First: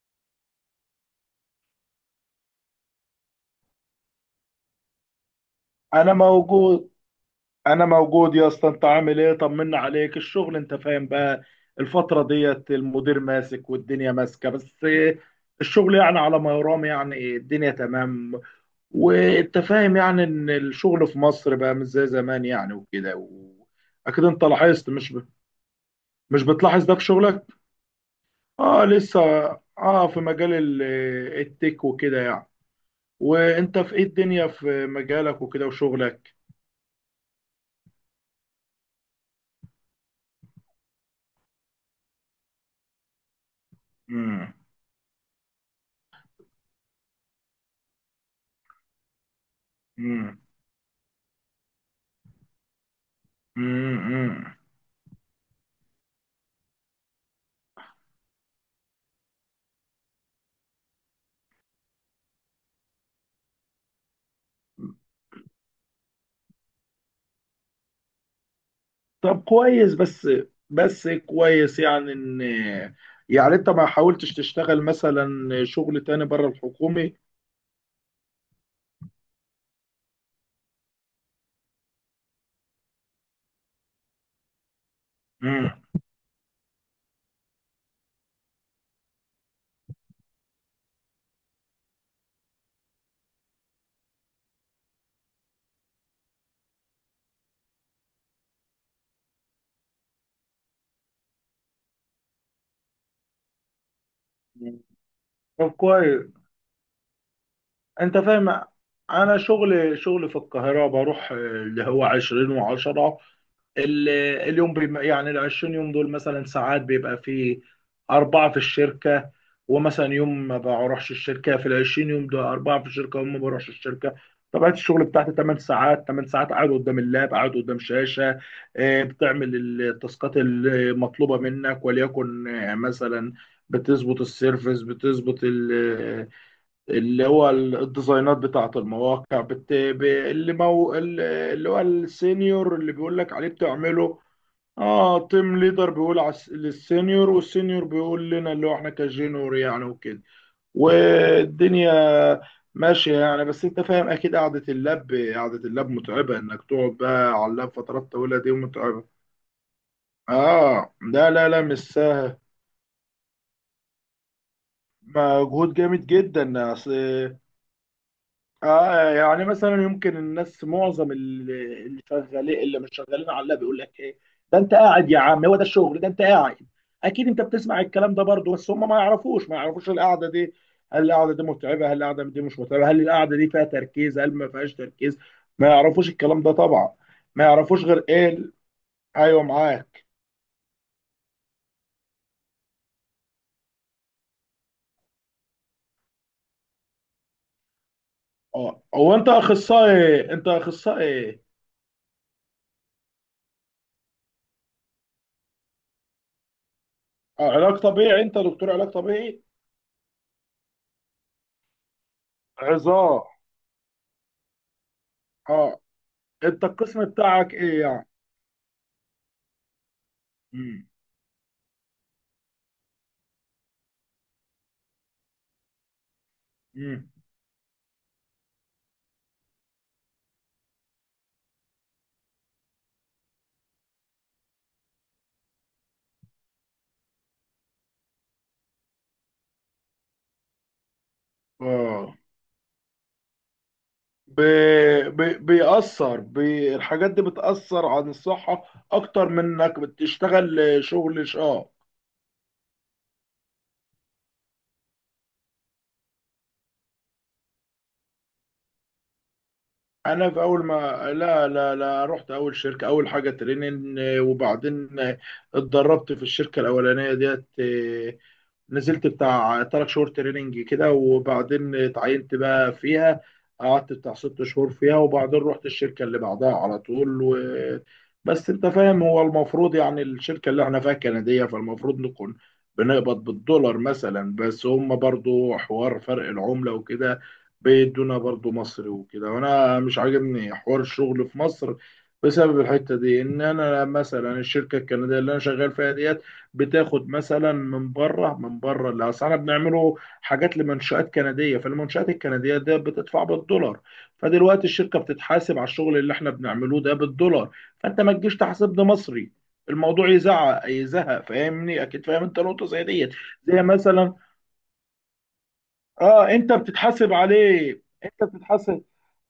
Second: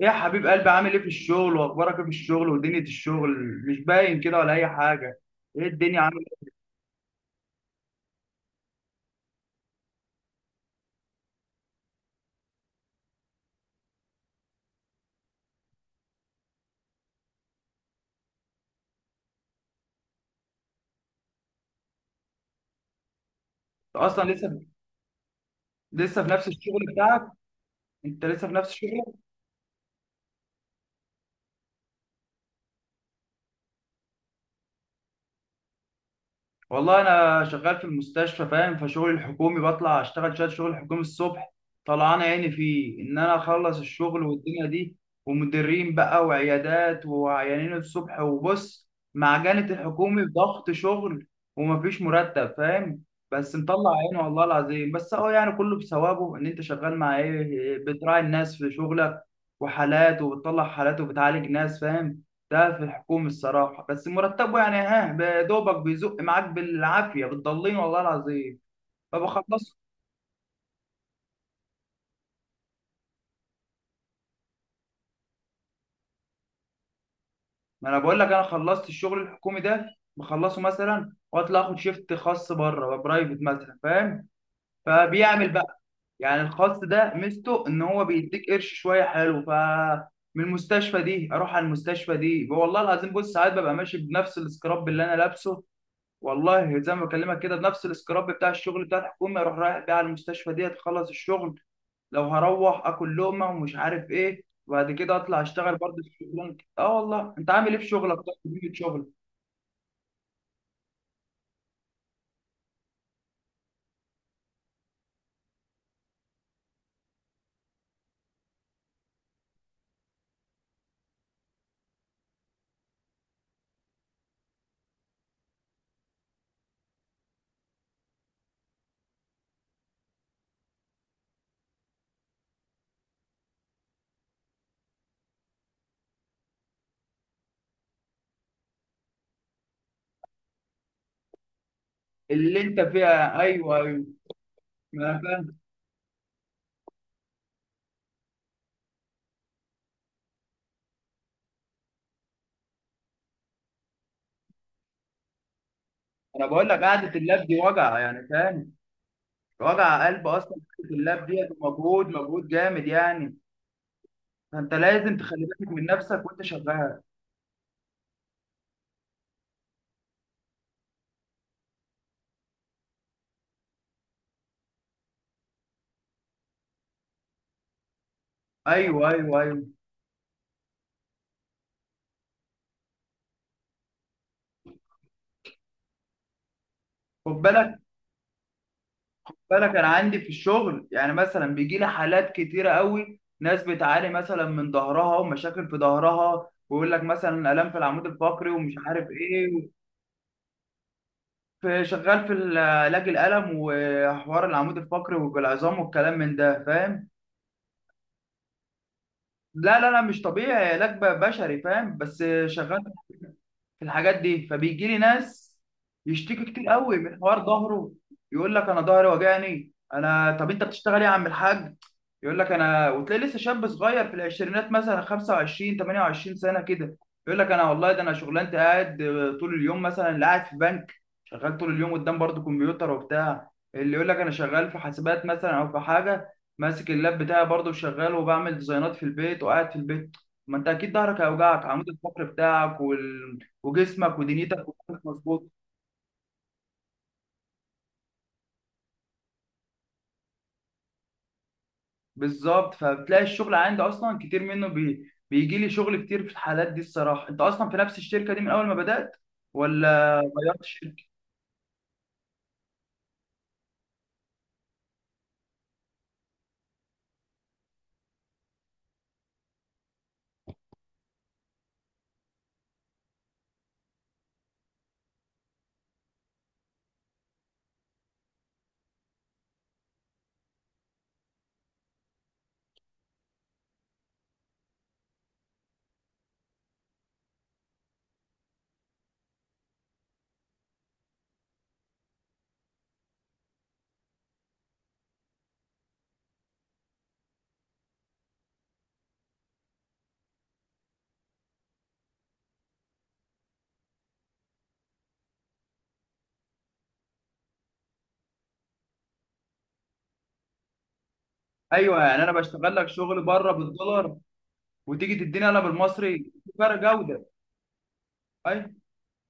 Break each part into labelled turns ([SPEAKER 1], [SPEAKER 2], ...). [SPEAKER 1] ايه يا حبيب قلبي، عامل ايه في الشغل؟ واخبارك ايه في الشغل ودنيا الشغل؟ مش باين كده ولا اي حاجه. ايه الدنيا
[SPEAKER 2] انا
[SPEAKER 1] عامل ايه؟
[SPEAKER 2] موجود انا موجود يا اسطى، انت عامل ايه؟ طمنا عليك الشغل انت فاهم بقى. الفترة ديت المدير ماسك والدنيا ماسكة بس. الشغل يعني على ما يرام، يعني الدنيا تمام. وانت فاهم يعني ان الشغل في مصر بقى مش زي زمان، يعني وكده.
[SPEAKER 1] أنت اصلا
[SPEAKER 2] اكيد انت
[SPEAKER 1] لسه
[SPEAKER 2] لاحظت،
[SPEAKER 1] لسه في
[SPEAKER 2] مش
[SPEAKER 1] نفس الشغل
[SPEAKER 2] بتلاحظ ده في
[SPEAKER 1] بتاعك؟
[SPEAKER 2] شغلك؟
[SPEAKER 1] انت لسه في نفس
[SPEAKER 2] اه
[SPEAKER 1] الشغل؟
[SPEAKER 2] لسه. اه في مجال التك وكده يعني. وانت في ايه الدنيا، في مجالك وكده وشغلك؟
[SPEAKER 1] والله انا شغال في المستشفى فاهم، فشغلي الحكومي بطلع اشتغل شويه شغل حكومي الصبح. طلعان عيني فيه ان انا اخلص الشغل والدنيا دي، ومديرين بقى وعيادات وعيانين الصبح، وبص معجنة الحكومي
[SPEAKER 2] امم
[SPEAKER 1] ضغط شغل ومفيش مرتب فاهم. بس مطلع عيني والله
[SPEAKER 2] مم.
[SPEAKER 1] العظيم، بس هو يعني كله بثوابه ان انت شغال مع ايه، بتراعي الناس في شغلك وحالات، وبتطلع حالات وبتعالج ناس فاهم. ده في الحكومة الصراحة، بس مرتبه يعني ها بدوبك، بيزق معاك بالعافية، بتضلين والله العظيم،
[SPEAKER 2] طب
[SPEAKER 1] فبخلصه.
[SPEAKER 2] كويس بس، بس كويس يعني ان، يعني انت ما حاولتش تشتغل مثلا شغل تاني بره الحكومي؟
[SPEAKER 1] ما انا بقول لك انا خلصت الشغل الحكومي ده، بخلصه مثلا واطلع اخد شيفت خاص بره برايفت مثلا فاهم. فبيعمل
[SPEAKER 2] مم.
[SPEAKER 1] بقى يعني الخاص ده، ميزته ان هو بيديك قرش شوية حلو. ف من المستشفى دي اروح على المستشفى دي، والله العظيم بص ساعات ببقى ماشي بنفس السكراب اللي انا لابسه. والله زي ما بكلمك كده، بنفس السكراب بتاع الشغل بتاع الحكومه، اروح رايح بيه على المستشفى دي، تخلص الشغل لو هروح اكل لقمه ومش عارف ايه، وبعد كده اطلع
[SPEAKER 2] طب
[SPEAKER 1] اشتغل برضه في
[SPEAKER 2] كويس،
[SPEAKER 1] الشغلانه. اه والله انت عامل ايه في شغلك؟
[SPEAKER 2] انت
[SPEAKER 1] طيب
[SPEAKER 2] فاهم.
[SPEAKER 1] في شغل
[SPEAKER 2] انا شغل في القاهرة، بروح اللي هو 20 و10. ال- اليوم بيم، يعني ال 20 يوم دول مثلا، ساعات بيبقى في أربعة في الشركة. ومثلا يوم ما بروحش الشركة، في ال 20 يوم دول أربعة في الشركة وما بروحش الشركة. طبيعة الشغل بتاعتي 8 ساعات، 8 ساعات قاعد قدام اللاب، قاعد قدام شاشة. بتعمل التاسكات المطلوبة منك، وليكن مثلا بتظبط السيرفس، بتظبط اللي هو الديزاينات بتاعة المواقع، اللي اللي هو
[SPEAKER 1] اللي
[SPEAKER 2] السينيور
[SPEAKER 1] انت
[SPEAKER 2] اللي بيقول لك
[SPEAKER 1] فيها؟
[SPEAKER 2] عليه
[SPEAKER 1] ايوه ايوه،
[SPEAKER 2] بتعمله.
[SPEAKER 1] ما انا
[SPEAKER 2] اه
[SPEAKER 1] فاهم.
[SPEAKER 2] تيم ليدر بيقول على للسينيور والسينيور بيقول لنا اللي هو احنا كجينور يعني وكده. والدنيا ماشية يعني، بس انت فاهم اكيد قعدة اللاب، قعدة اللاب متعبة،
[SPEAKER 1] انا
[SPEAKER 2] انك
[SPEAKER 1] بقول لك
[SPEAKER 2] تقعد
[SPEAKER 1] قعده
[SPEAKER 2] بقى
[SPEAKER 1] اللاب
[SPEAKER 2] على
[SPEAKER 1] دي
[SPEAKER 2] اللاب
[SPEAKER 1] وجع
[SPEAKER 2] فترات
[SPEAKER 1] يعني
[SPEAKER 2] طويلة دي
[SPEAKER 1] فاهم،
[SPEAKER 2] متعبة.
[SPEAKER 1] وجع قلب اصلا قعده
[SPEAKER 2] اه
[SPEAKER 1] اللاب
[SPEAKER 2] لا
[SPEAKER 1] دي.
[SPEAKER 2] لا لا، مش
[SPEAKER 1] مجهود
[SPEAKER 2] سهل.
[SPEAKER 1] مجهود جامد يعني، فانت لازم تخلي بالك
[SPEAKER 2] مجهود
[SPEAKER 1] من
[SPEAKER 2] جامد
[SPEAKER 1] نفسك وانت
[SPEAKER 2] جدا. اصل
[SPEAKER 1] شغال.
[SPEAKER 2] اه يعني مثلا يمكن الناس، معظم اللي شغالين، اللي مش شغالين على اللاب، بيقول لك ايه؟ ده انت قاعد يا عم، هو ده الشغل؟ ده انت قاعد. اكيد انت بتسمع الكلام ده برضه. بس هم ما
[SPEAKER 1] ايوه ايوه
[SPEAKER 2] يعرفوش، ما
[SPEAKER 1] ايوه،
[SPEAKER 2] يعرفوش القعده دي. هل القعده دي متعبه؟ هل القعده دي مش متعبه؟ هل القعده دي فيها تركيز؟ هل ما فيهاش تركيز؟ ما يعرفوش الكلام ده طبعا.
[SPEAKER 1] خد
[SPEAKER 2] ما
[SPEAKER 1] بالك.
[SPEAKER 2] يعرفوش غير ايه ايوه
[SPEAKER 1] فانا كان
[SPEAKER 2] معاك.
[SPEAKER 1] عندي في الشغل يعني مثلا بيجي لي حالات كتيره قوي، ناس بتعاني مثلا من ظهرها ومشاكل في ظهرها، ويقول لك مثلا الام في العمود الفقري ومش
[SPEAKER 2] اه
[SPEAKER 1] عارف
[SPEAKER 2] هو انت
[SPEAKER 1] ايه.
[SPEAKER 2] اخصائي؟ انت اخصائي؟
[SPEAKER 1] في شغال في علاج الالم وحوار العمود الفقري والعظام والكلام من ده فاهم.
[SPEAKER 2] اه علاج طبيعي، انت دكتور علاج طبيعي؟
[SPEAKER 1] لا لا لا، مش طبيعي، علاج بشري فاهم، بس شغال
[SPEAKER 2] عظام؟
[SPEAKER 1] في الحاجات دي. فبيجي لي ناس
[SPEAKER 2] اه،
[SPEAKER 1] يشتكي
[SPEAKER 2] انت
[SPEAKER 1] كتير قوي
[SPEAKER 2] القسم
[SPEAKER 1] من حوار
[SPEAKER 2] بتاعك ايه
[SPEAKER 1] ظهره.
[SPEAKER 2] يعني؟
[SPEAKER 1] يقول لك انا ظهري وجعني. انا طب انت
[SPEAKER 2] مم.
[SPEAKER 1] بتشتغل ايه يا عم الحاج؟ يقول لك انا، وتلاقي لسه شاب صغير في العشرينات مثلا 25 28 سنه كده.
[SPEAKER 2] مم.
[SPEAKER 1] يقول لك انا والله ده انا شغلانتي قاعد طول اليوم، مثلا اللي قاعد في بنك شغال طول اليوم قدام برضه كمبيوتر وبتاع، اللي يقول لك انا شغال في حاسبات مثلا، او في حاجه ماسك اللاب بتاعي برضه وشغال وبعمل ديزاينات في البيت وقاعد في البيت. ما انت اكيد ظهرك هيوجعك، عمود
[SPEAKER 2] اه
[SPEAKER 1] الفقري بتاعك وال، وجسمك
[SPEAKER 2] ب...
[SPEAKER 1] ودنيتك وكلك مظبوط.
[SPEAKER 2] بيأثر الحاجات دي بتأثر عن الصحة، أكتر من إنك بتشتغل شغل شاق.
[SPEAKER 1] بالظبط، فبتلاقي الشغل عندي اصلا كتير منه، بيجي لي شغل كتير في الحالات دي الصراحه. انت اصلا في نفس الشركه دي من اول ما بدات ولا
[SPEAKER 2] أنا في
[SPEAKER 1] غيرت
[SPEAKER 2] أول ما
[SPEAKER 1] شركه؟
[SPEAKER 2] لا لا لا، رحت أول شركة أول حاجة تريننج، وبعدين اتدربت في الشركة الأولانية ديت. نزلت بتاع تلات شهور تريننج كده، وبعدين اتعينت بقى فيها. قعدت بتاع ست شهور فيها، وبعدين رحت الشركة اللي بعدها على طول. بس انت فاهم، هو المفروض يعني الشركة اللي احنا فيها كندية، فالمفروض نكون بنقبض بالدولار مثلا. بس هم برضو حوار فرق العملة وكده، بيدونا برضو مصري وكده. وانا مش عاجبني حوار الشغل في مصر بسبب الحتة دي. ان انا مثلا الشركة الكندية اللي انا شغال فيها دي بتاخد مثلا من بره اللي اصل احنا بنعمله حاجات لمنشآت كنديه. فالمنشآت الكنديه ده بتدفع بالدولار، فدلوقتي الشركه بتتحاسب على الشغل اللي احنا بنعمله ده بالدولار. فانت ما تجيش تحاسبني مصري. الموضوع يزعق يزهق، فاهمني
[SPEAKER 1] ايوه
[SPEAKER 2] اكيد،
[SPEAKER 1] يعني
[SPEAKER 2] فاهم
[SPEAKER 1] انا
[SPEAKER 2] انت نقطه
[SPEAKER 1] بشتغل
[SPEAKER 2] زي
[SPEAKER 1] لك
[SPEAKER 2] ديت.
[SPEAKER 1] شغل بره
[SPEAKER 2] زي مثلا،
[SPEAKER 1] بالدولار، وتيجي تديني انا بالمصري،
[SPEAKER 2] اه
[SPEAKER 1] في
[SPEAKER 2] انت
[SPEAKER 1] فرق
[SPEAKER 2] بتتحاسب
[SPEAKER 1] جوده.
[SPEAKER 2] عليه،
[SPEAKER 1] اي،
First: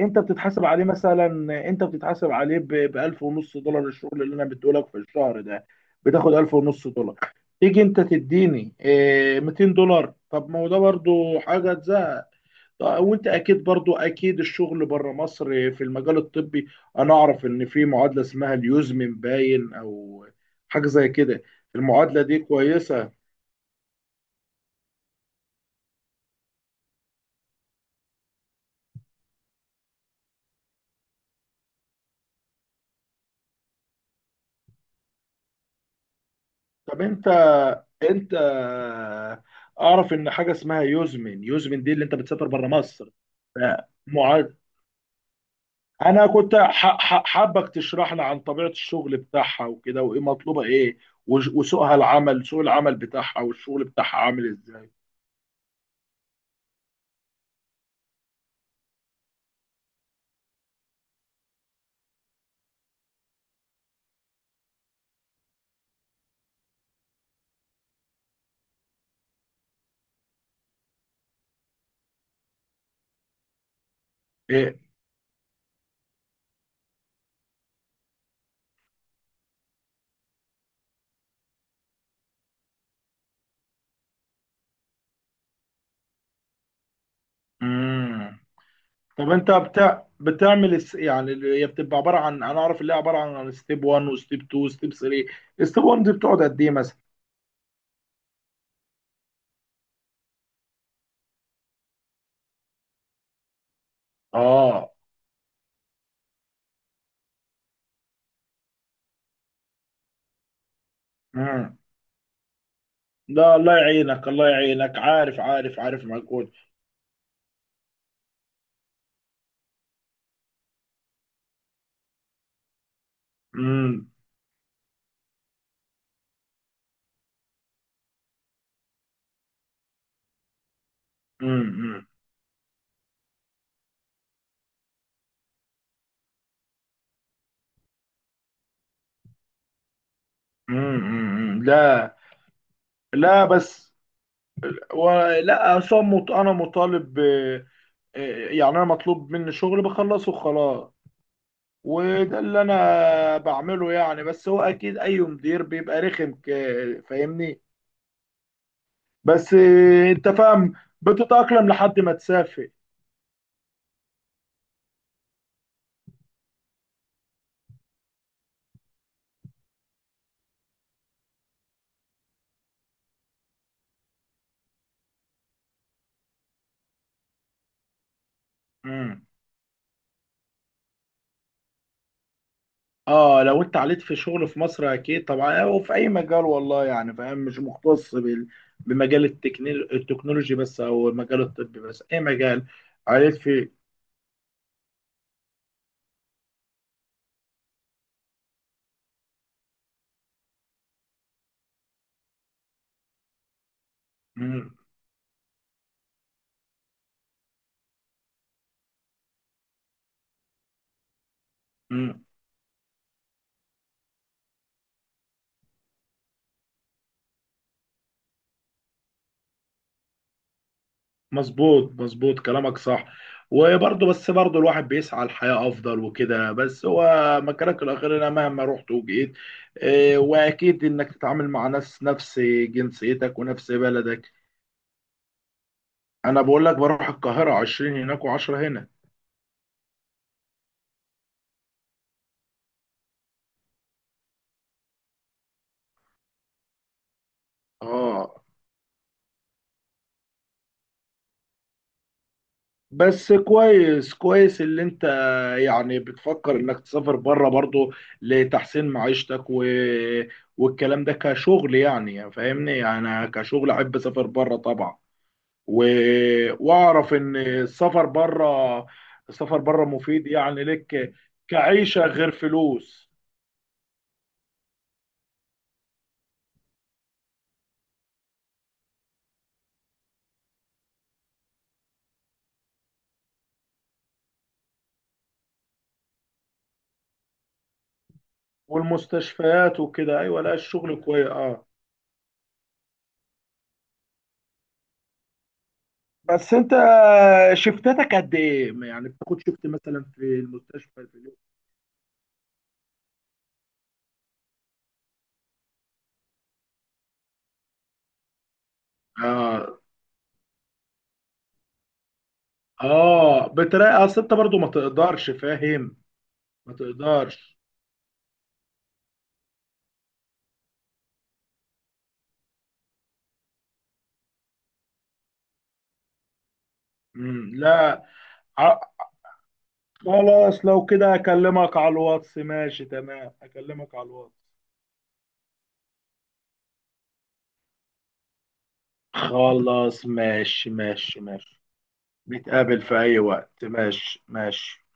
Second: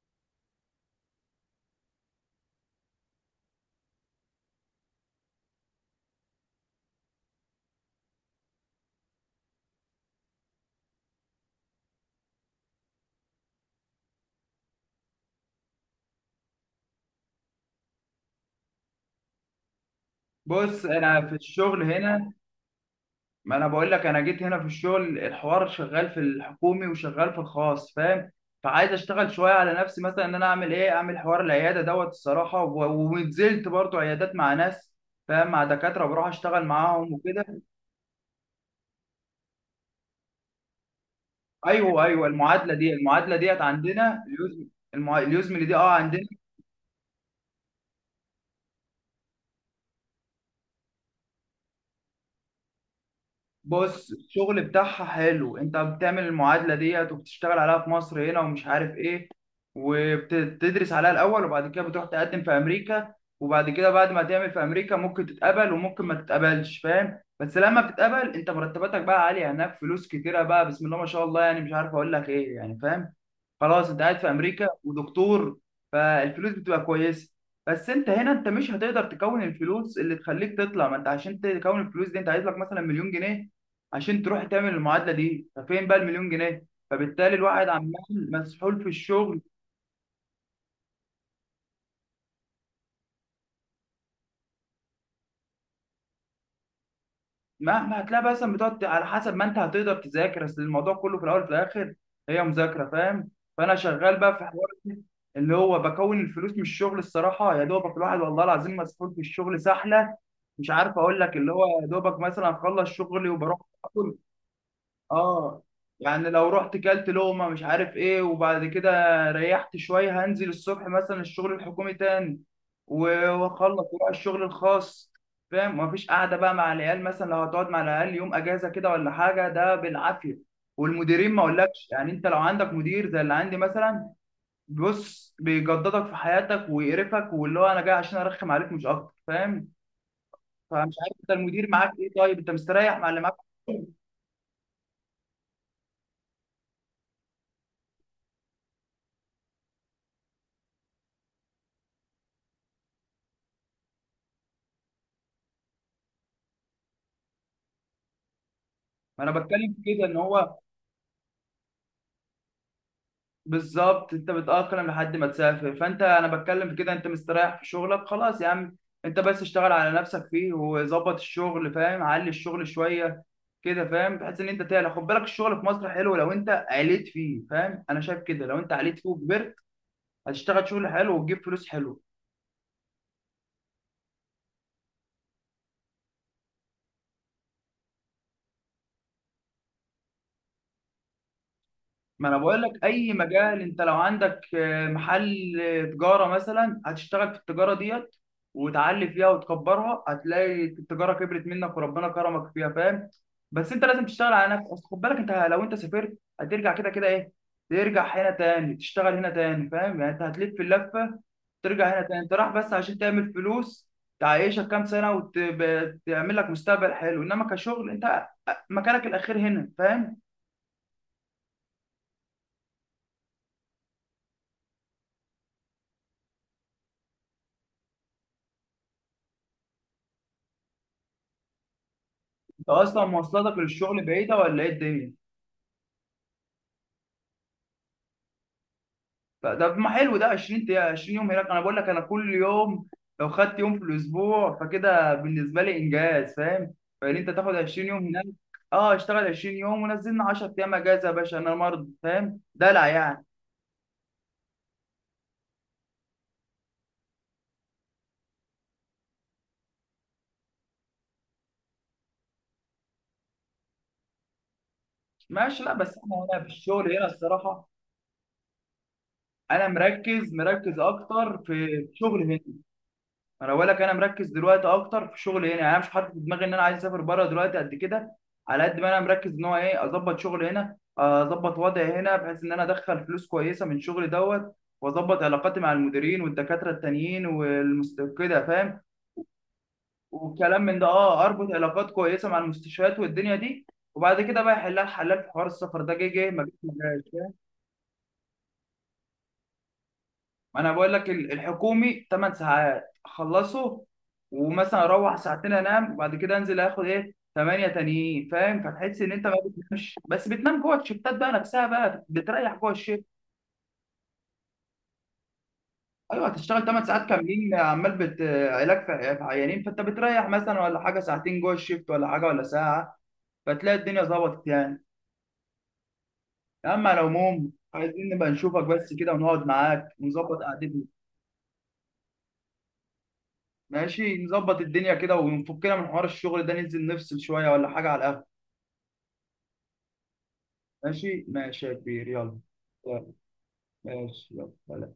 [SPEAKER 2] انت بتتحاسب عليه مثلا، انت بتتحاسب عليه ب 1000 ونص دولار. الشغل اللي انا بديهولك في الشهر ده بتاخد 1000 ونص دولار، تيجي انت تديني $200؟ طب ما هو ده برضو حاجه تزهق. طب وانت اكيد برضو اكيد، الشغل بره مصر في المجال الطبي، انا اعرف ان في معادله اسمها اليوزمن باين، او
[SPEAKER 1] بص
[SPEAKER 2] حاجه زي
[SPEAKER 1] انا في
[SPEAKER 2] كده.
[SPEAKER 1] الشغل
[SPEAKER 2] المعادله
[SPEAKER 1] هنا،
[SPEAKER 2] دي كويسه.
[SPEAKER 1] ما انا بقول لك انا جيت هنا في الشغل، الحوار شغال في الحكومي وشغال في الخاص فاهم. فعايز اشتغل شويه على نفسي مثلا، ان انا اعمل ايه، اعمل حوار العياده دوت الصراحه، ونزلت برضو عيادات مع ناس فاهم، مع دكاتره بروح اشتغل
[SPEAKER 2] طب
[SPEAKER 1] معاهم
[SPEAKER 2] انت
[SPEAKER 1] وكده.
[SPEAKER 2] انت اعرف ان حاجه اسمها يوزمن، يوزمن دي
[SPEAKER 1] ايوه
[SPEAKER 2] اللي انت
[SPEAKER 1] ايوه،
[SPEAKER 2] بتسافر بره
[SPEAKER 1] المعادله دي،
[SPEAKER 2] مصر.
[SPEAKER 1] المعادله ديت
[SPEAKER 2] ف-
[SPEAKER 1] عندنا
[SPEAKER 2] معاد
[SPEAKER 1] اليوزم. اليوزم اللي دي اه عندنا.
[SPEAKER 2] انا كنت حابك تشرح لي عن طبيعه الشغل بتاعها وكده، وايه مطلوبه ايه، وسوقها العمل، سوق العمل بتاعها والشغل
[SPEAKER 1] بص
[SPEAKER 2] بتاعها عامل
[SPEAKER 1] الشغل
[SPEAKER 2] ازاي؟
[SPEAKER 1] بتاعها حلو، انت بتعمل المعادلة ديت وبتشتغل عليها في مصر هنا ومش عارف ايه، وبتدرس عليها الاول، وبعد كده بتروح تقدم في امريكا. وبعد كده بعد ما تعمل في امريكا، ممكن تتقبل وممكن ما تتقبلش فاهم. بس لما بتتقبل انت، مرتباتك بقى عالية هناك، فلوس كتيرة بقى بسم الله ما شاء الله، يعني مش عارف اقول لك ايه يعني فاهم. خلاص انت قاعد في امريكا
[SPEAKER 2] ايه،
[SPEAKER 1] ودكتور، فالفلوس بتبقى كويسة. بس انت هنا، انت مش هتقدر تكون الفلوس اللي تخليك تطلع. ما انت عشان تكون الفلوس دي، انت عايز لك مثلا مليون جنيه عشان تروح تعمل المعادله دي، ففين بقى المليون جنيه؟ فبالتالي الواحد عمال
[SPEAKER 2] امم
[SPEAKER 1] مسحول في
[SPEAKER 2] طب
[SPEAKER 1] الشغل.
[SPEAKER 2] انت بتاع بتعمل يعني اللي هي بتبقى عباره عن، انا اعرف اللي هي عباره عن ستيب 1 وستيب 2 وستيب 3. ستيب 1 دي بتقعد قد ايه مثلا؟
[SPEAKER 1] مهما هتلاقي بقى، مثلا بتقعد على حسب ما انت هتقدر تذاكر، اصل الموضوع كله في الاول وفي الاخر هي مذاكره فاهم. فانا شغال بقى في حوار
[SPEAKER 2] اه
[SPEAKER 1] اللي هو بكون الفلوس من الشغل الصراحه، يا دوبك الواحد والله العظيم مسحول في الشغل سحله. مش عارف اقول لك، اللي هو يا دوبك مثلا اخلص شغلي
[SPEAKER 2] لا،
[SPEAKER 1] وبروح
[SPEAKER 2] الله
[SPEAKER 1] اكل،
[SPEAKER 2] يعينك، الله يعينك، عارف
[SPEAKER 1] اه،
[SPEAKER 2] عارف عارف
[SPEAKER 1] يعني لو
[SPEAKER 2] مجهود.
[SPEAKER 1] رحت كلت لقمة مش عارف ايه، وبعد كده ريحت شوية هنزل الصبح مثلا الشغل الحكومي تاني، و- واخلص واروح
[SPEAKER 2] امم
[SPEAKER 1] الشغل الخاص فاهم. مفيش قعدة بقى مع العيال، مثلا لو هتقعد مع العيال يوم اجازة كده ولا حاجة، ده بالعافية. والمديرين ما اقولكش
[SPEAKER 2] امم
[SPEAKER 1] يعني، انت لو عندك مدير زي اللي عندي مثلا، بص بيجددك في حياتك ويقرفك، واللي هو انا جاي عشان ارخم عليك مش اكتر فاهم. فمش عارف انت المدير معاك ايه،
[SPEAKER 2] لا،
[SPEAKER 1] طيب انت مستريح مع اللي معاك؟
[SPEAKER 2] لا بس، ولا أصلاً انا مطالب يعني انا مطلوب مني شغل بخلصه خلاص. وده اللي انا بعمله يعني، بس هو اكيد اي مدير بيبقى رخم فاهمني
[SPEAKER 1] ما انا
[SPEAKER 2] بس
[SPEAKER 1] بتكلم في كده ان
[SPEAKER 2] انت
[SPEAKER 1] هو،
[SPEAKER 2] فاهم، بتتأقلم لحد ما تسافر.
[SPEAKER 1] بالظبط انت بتأقلم لحد ما تسافر، فانت انا بتكلم في كده، انت مستريح في شغلك خلاص يا عم. انت بس اشتغل على نفسك فيه، وظبط الشغل فاهم، علي الشغل شويه كده فاهم، بحيث ان انت تعلى. خد بالك، الشغل في مصر حلو لو انت عليت فيه فاهم، انا شايف كده. لو انت عليت فيه وكبرت، هتشتغل شغل حلو وتجيب فلوس حلو.
[SPEAKER 2] اه، لو انت عليت في شغل في مصر اكيد طبعا، او في اي مجال والله يعني، فاهم؟ مش مختص بمجال التكنولوجي بس، او مجال الطب بس، اي
[SPEAKER 1] ما انا بقول
[SPEAKER 2] مجال
[SPEAKER 1] لك اي
[SPEAKER 2] عليت
[SPEAKER 1] مجال،
[SPEAKER 2] فيه.
[SPEAKER 1] انت لو عندك محل، تجاره مثلا، هتشتغل في التجاره ديت وتعلي فيها وتكبرها، هتلاقي التجاره كبرت منك وربنا كرمك فيها فاهم. بس انت لازم تشتغل على نفسك،
[SPEAKER 2] مم،
[SPEAKER 1] أصل خد بالك، انت لو انت سافرت هترجع كده كده ايه، ترجع هنا تاني تشتغل هنا تاني فاهم، يعني انت هتلف اللفه ترجع هنا تاني.
[SPEAKER 2] مم.
[SPEAKER 1] انت رايح بس عشان تعمل فلوس تعيشك كام سنه وتعمل لك مستقبل حلو، انما كشغل انت مكانك الاخير هنا فاهم.
[SPEAKER 2] مظبوط مظبوط كلامك صح. وبرضه، بس برضه الواحد بيسعى لحياة افضل وكده، بس هو مكانك الاخير، انا مهما رحت وجيت. واكيد انك تتعامل مع ناس نفس
[SPEAKER 1] انت اصلا
[SPEAKER 2] جنسيتك
[SPEAKER 1] مواصلاتك
[SPEAKER 2] ونفس
[SPEAKER 1] للشغل
[SPEAKER 2] بلدك.
[SPEAKER 1] بعيده ولا ايه الدنيا؟
[SPEAKER 2] انا بقول لك بروح القاهرة 20 هناك و10 هنا.
[SPEAKER 1] طب ما حلو ده، 20 يوم هناك. انا بقول لك انا كل يوم، لو خدت يوم في الاسبوع فكده بالنسبه لي انجاز فاهم؟ فان انت تاخد 20 يوم هناك،
[SPEAKER 2] اه
[SPEAKER 1] اه، اشتغل 20 يوم ونزلنا 10 ايام اجازه يا باشا، انا مرض فاهم؟ دلع يعني.
[SPEAKER 2] بس كويس، كويس اللي انت يعني بتفكر انك تسافر بره برضو لتحسين معيشتك. والكلام ده كشغل، يعني فاهمني، انا كشغل احب اسافر بره طبعا
[SPEAKER 1] ماشي، لا
[SPEAKER 2] و...
[SPEAKER 1] بس انا هنا في الشغل هنا
[SPEAKER 2] واعرف ان
[SPEAKER 1] الصراحه،
[SPEAKER 2] السفر بره،
[SPEAKER 1] انا
[SPEAKER 2] مفيد
[SPEAKER 1] مركز
[SPEAKER 2] يعني
[SPEAKER 1] مركز
[SPEAKER 2] لك
[SPEAKER 1] اكتر في
[SPEAKER 2] كعيشة،
[SPEAKER 1] شغل
[SPEAKER 2] غير
[SPEAKER 1] هنا.
[SPEAKER 2] فلوس.
[SPEAKER 1] انا بقول لك انا مركز دلوقتي اكتر في شغلي هنا، يعني انا مش حاطط في دماغي ان انا عايز اسافر بره دلوقتي قد كده، على قد ما انا مركز ان هو ايه اظبط شغلي هنا، اظبط وضعي هنا، بحيث ان انا ادخل فلوس كويسه من شغلي دوت، واظبط علاقاتي مع المديرين والدكاتره التانيين والمست كده فاهم.
[SPEAKER 2] والمستشفيات وكده، ايوه لا
[SPEAKER 1] والكلام من ده
[SPEAKER 2] الشغل
[SPEAKER 1] اه،
[SPEAKER 2] كويس
[SPEAKER 1] اربط
[SPEAKER 2] اه.
[SPEAKER 1] علاقات كويسه مع المستشفيات والدنيا دي، وبعد كده بقى يحلها الحلال في حوار السفر ده، جه جه، ما جاش
[SPEAKER 2] بس انت
[SPEAKER 1] ما جاش.
[SPEAKER 2] شفتاتك قد ايه يعني؟ بتاخد شفت مثلا في
[SPEAKER 1] ما انا بقول
[SPEAKER 2] المستشفى
[SPEAKER 1] لك
[SPEAKER 2] في اليوم؟
[SPEAKER 1] الحكومي 8 ساعات اخلصه، ومثلا اروح ساعتين انام، وبعد كده انزل اخد ايه 8 تانيين فاهم. فتحس ان انت ما
[SPEAKER 2] آه.
[SPEAKER 1] بتنامش، بس بتنام جوه الشفتات بقى نفسها بقى، بتريح جوه الشفت.
[SPEAKER 2] اه بتراقي، اصل انت برضو ما تقدرش، فاهم؟
[SPEAKER 1] ايوه هتشتغل
[SPEAKER 2] ما
[SPEAKER 1] 8 ساعات كاملين،
[SPEAKER 2] تقدرش.
[SPEAKER 1] عمال علاج في عيانين، فانت بتريح مثلا ولا حاجه ساعتين جوه الشفت ولا حاجه ولا ساعه، فتلاقي الدنيا ظبطت يعني. اما على
[SPEAKER 2] مم.
[SPEAKER 1] العموم
[SPEAKER 2] لا،
[SPEAKER 1] عايزين نبقى نشوفك
[SPEAKER 2] ع-
[SPEAKER 1] بس كده، ونقعد معاك ونظبط
[SPEAKER 2] خلاص
[SPEAKER 1] قعدتنا.
[SPEAKER 2] لو كده اكلمك على الواتس. ماشي تمام، اكلمك على
[SPEAKER 1] ماشي
[SPEAKER 2] الواتس.
[SPEAKER 1] نظبط الدنيا كده، ونفكنا من حوار الشغل ده، ننزل نفصل شوية ولا حاجة على القهوة.
[SPEAKER 2] خلاص ماشي ماشي
[SPEAKER 1] ماشي
[SPEAKER 2] ماشي.
[SPEAKER 1] ماشي يا كبير يلا.
[SPEAKER 2] نتقابل في
[SPEAKER 1] يلا،
[SPEAKER 2] اي وقت، ماشي
[SPEAKER 1] ماشي
[SPEAKER 2] ماشي.
[SPEAKER 1] يلا.